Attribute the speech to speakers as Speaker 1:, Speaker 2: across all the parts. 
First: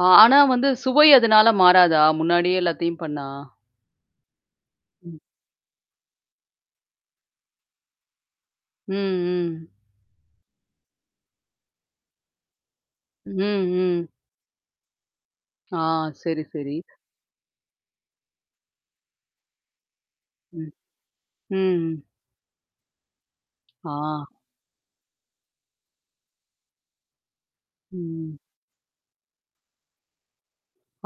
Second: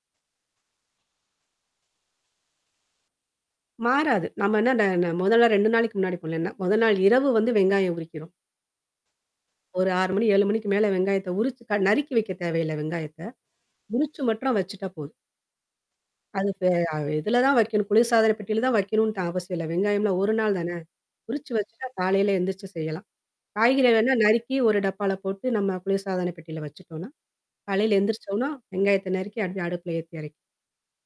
Speaker 1: அ, ஆனா வந்து சுவை அதனால மாறாதா? முன்னாடியே எல்லாத்தையும் பண்ணா?
Speaker 2: மாறாது, நாம என்ன அந்த
Speaker 1: ம்.
Speaker 2: முதல் நாள், 2 நாளைக்கு முன்னாடி பண்ணலைல்ல, முதல் நாள் இரவு வந்து வெங்காயம் உரிக்கிறோம்.
Speaker 1: ம்.
Speaker 2: 1 6 மணி 7 மணிக்கு மேல வெங்காயத்த உரிச்சு நறுக்கி வைக்க தேவையில்ல வெங்காயத்த,
Speaker 1: ம்.
Speaker 2: உரிச்சு மட்டும் வச்சுட்டா போதும்.
Speaker 1: ஆ, சரி,
Speaker 2: அது
Speaker 1: சரி.
Speaker 2: இ இதில தான் வைக்கணும். குளிர்சாதனப் பெட்டியில தான் வைக்கணும்னுதான் அவசியம் இல்ல. வெங்காயம்லாம் 1 நாள்
Speaker 1: ம்.
Speaker 2: தான, உரிச்சு வச்சுட்டா
Speaker 1: ம்.
Speaker 2: காலையில எந்திரிச்சு செய்யலாம்.
Speaker 1: ஆ.
Speaker 2: காய்கறிலாம்னா நறுக்கி 1 டப்பால போட்டு நம்ம குளிர்சாதனப் பெட்டியில வச்சுட்டோம்னா, காலையில
Speaker 1: ம்.
Speaker 2: எழுந்திரிச்சோனா வெங்காயத்த நறுக்கி அப்படியே அடுப்புல ஏத்தி இறக்கிறலாம்.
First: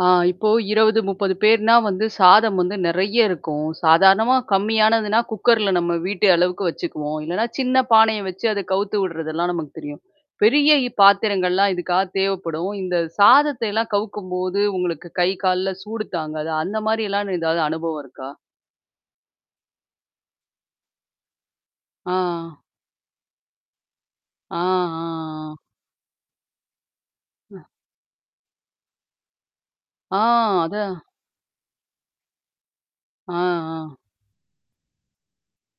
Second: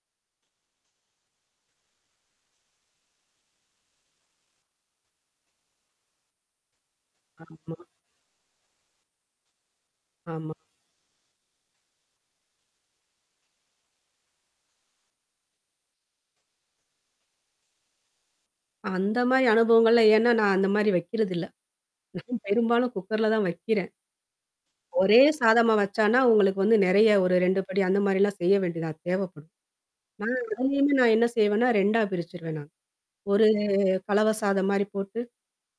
Speaker 1: ஆ, இப்போ 20 30 பேர்னா வந்து சாதம் வந்து நிறைய இருக்கும். சாதாரணமா கம்மியானதுனா குக்கர் -ல நம்ம வீட்டு அளவுக்கு வச்சுக்குவோம், இல்லனா
Speaker 2: ஆமா.
Speaker 1: சின்ன பானைய வச்சு அத கவுத்து விடுறதெல்லாம் நமக்கு தெரியும்.
Speaker 2: ஆமா.
Speaker 1: பெரிய பாத்திரங்கள்லாம் இதுக்காக தேவைப்படும். இந்த சாதத்தை எல்லாம் கவுக்கும் போது உங்களுக்கு கை கால்ல சூடு தாங்காது, அந்த மாதிரியெல்லாம் ஏதாவது அனுபவம் இருக்கா?
Speaker 2: அந்த மாதிரி அனுபவங்கள்லாம் ஏன்னா நான் அந்த மாதிரி வைக்கிறது இல்ல. நான்
Speaker 1: ஆ.
Speaker 2: பெரும்பாலும் குக்கர்ல தான் வைக்கிறேன்.
Speaker 1: ஆ,
Speaker 2: ஒரே
Speaker 1: ஆ.
Speaker 2: சாதமா வச்சோம்னா உங்களுக்கு வந்து நிறைய 1 2
Speaker 1: ம்.
Speaker 2: படி அந்த மாதிரிலாம் செய்யவேண்டியதா தேவைப்படும்.
Speaker 1: ஆ,
Speaker 2: நான் அதனாலயே
Speaker 1: அத
Speaker 2: நான் என்ன செய்வேன்னா 2 பிரிச்சிருவேன் நான்.
Speaker 1: ஆ,
Speaker 2: 1
Speaker 1: ஆ.
Speaker 2: கலவை சாதம் மாதிரி போட்டு,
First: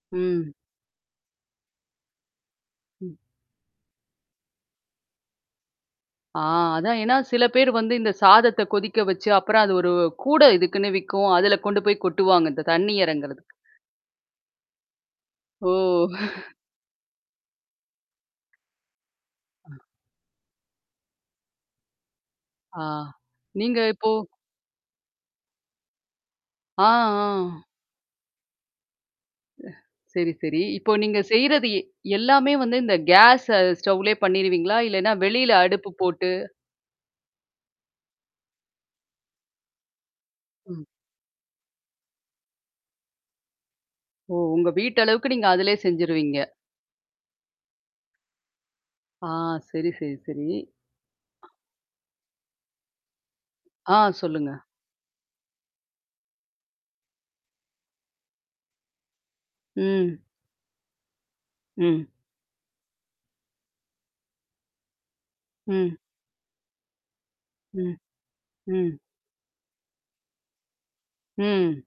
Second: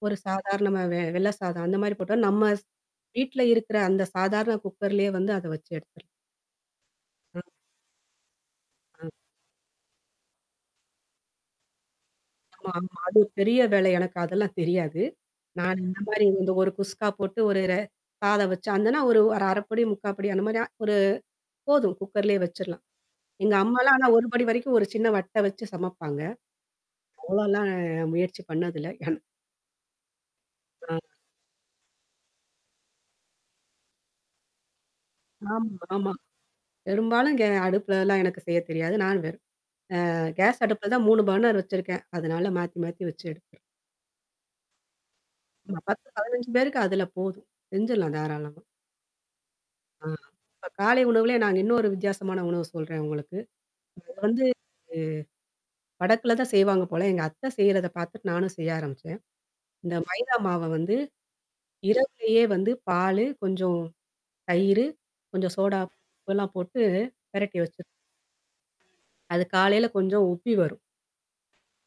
Speaker 2: 1
Speaker 1: ம்.
Speaker 2: சாதாரணமா வெள்ளை சாதம் அந்த மாதிரி போட்டோம்னா நம்ம
Speaker 1: ம்.
Speaker 2: வீட்ல இருக்கிற அந்த சாதாரண குக்கர்லேயே வந்து அத வச்சு எடுத்துரலாம்.
Speaker 1: ஆ, அதான், ஏன்னா
Speaker 2: ஆ.
Speaker 1: சில பேர் வந்து இந்த சாதத்த கொதிக்க
Speaker 2: ம்.
Speaker 1: வச்சு அப்புறம் அது 1 கூடை இதுக்குன்னு விக்கும் அதுல கொண்டுபோய் கொட்டுவாங்க, இந்த
Speaker 2: ஆமா
Speaker 1: தண்ணி
Speaker 2: ஆமா, அது
Speaker 1: இறங்குறதுக்கு.
Speaker 2: பெரிய வேலை எனக்கு அதெல்லாம் தெரியாது.
Speaker 1: ஓ!
Speaker 2: நானு இந்த மாதிரி வந்து 1 குஸ்கா போட்டு, 1 சாதம் வச்சு, அதுன்னா 1 1 அரை
Speaker 1: அ.
Speaker 2: படி முக்கால் படி அந்த மாதிரி 1 போதும் குக்கர்லேயே
Speaker 1: ஆ.
Speaker 2: வச்சிரலாம். எங்க
Speaker 1: நீங்க
Speaker 2: அம்மாலாம் ஆனா
Speaker 1: இப்போ.
Speaker 2: 1 படி வரைக்கும் 1 சின்ன வட்ட வச்சு சமப்பாங்க.
Speaker 1: ஆ, ஆ.
Speaker 2: அவ்ளோலாம் முயற்சி பண்ணது இல்ல நான்.
Speaker 1: சரி சரி. இப்போ
Speaker 2: அ.
Speaker 1: நீங்க செய்றது எ எல்லாமே வந்து இந்த கேஸ் ஸ்டவ்லயே பண்ணிருவீங்களா, இல்லனா வெளில
Speaker 2: ஆமா
Speaker 1: அடுப்பு
Speaker 2: ஆமா,
Speaker 1: போட்டு
Speaker 2: பெரும்பாலும் கே அடுப்புல எல்லாம் எனக்கு செய்யத் தெரியாது. நானு வெறும் ஆ, கேஸ்
Speaker 1: ம்.
Speaker 2: அடுப்புல தான் 3 பர்னர் வச்சுருக்கேன், அதனால மாத்தி மாத்தி வச்சு எடுத்துருவேன்.
Speaker 1: ஓ! உங்க வீட்டளவுக்கு நீங்க அதுலயே
Speaker 2: 10
Speaker 1: செஞ்சிருவீங்க.
Speaker 2: 15 பேருக்கு அதுல போதும் செஞ்சிரலாம் தாராளமா.
Speaker 1: ஆ சரி,
Speaker 2: ஆ,
Speaker 1: சரி, சரி.
Speaker 2: இப்ப காலை உணவுலயே நாங்க இன்னொரு வித்தியாசமான உணவு சொல்றேன் உங்களுக்கு.
Speaker 1: ஆ,
Speaker 2: வந்து
Speaker 1: சொல்லுங்க.
Speaker 2: உ வடக்குல தான் செய்வாங்க போல, எங்க அத்த செய்றத பாத்துட்டு நானும் செய்ய ஆரம்பிச்சேன். இந்த
Speaker 1: ம்.
Speaker 2: மைதா மாவ வந்து
Speaker 1: ம்.
Speaker 2: இரவுலயே வந்து பாலு கொஞ்சம் தயிரு கொஞ்சம் சோடா மாவு
Speaker 1: ம்.
Speaker 2: உப்புலாம் போட்டு பிரட்டி
Speaker 1: ம்.
Speaker 2: வச்சுரணும்.
Speaker 1: ம்.
Speaker 2: அது காலையில கொஞ்சம் உப்பி வரும்.
Speaker 1: ம்.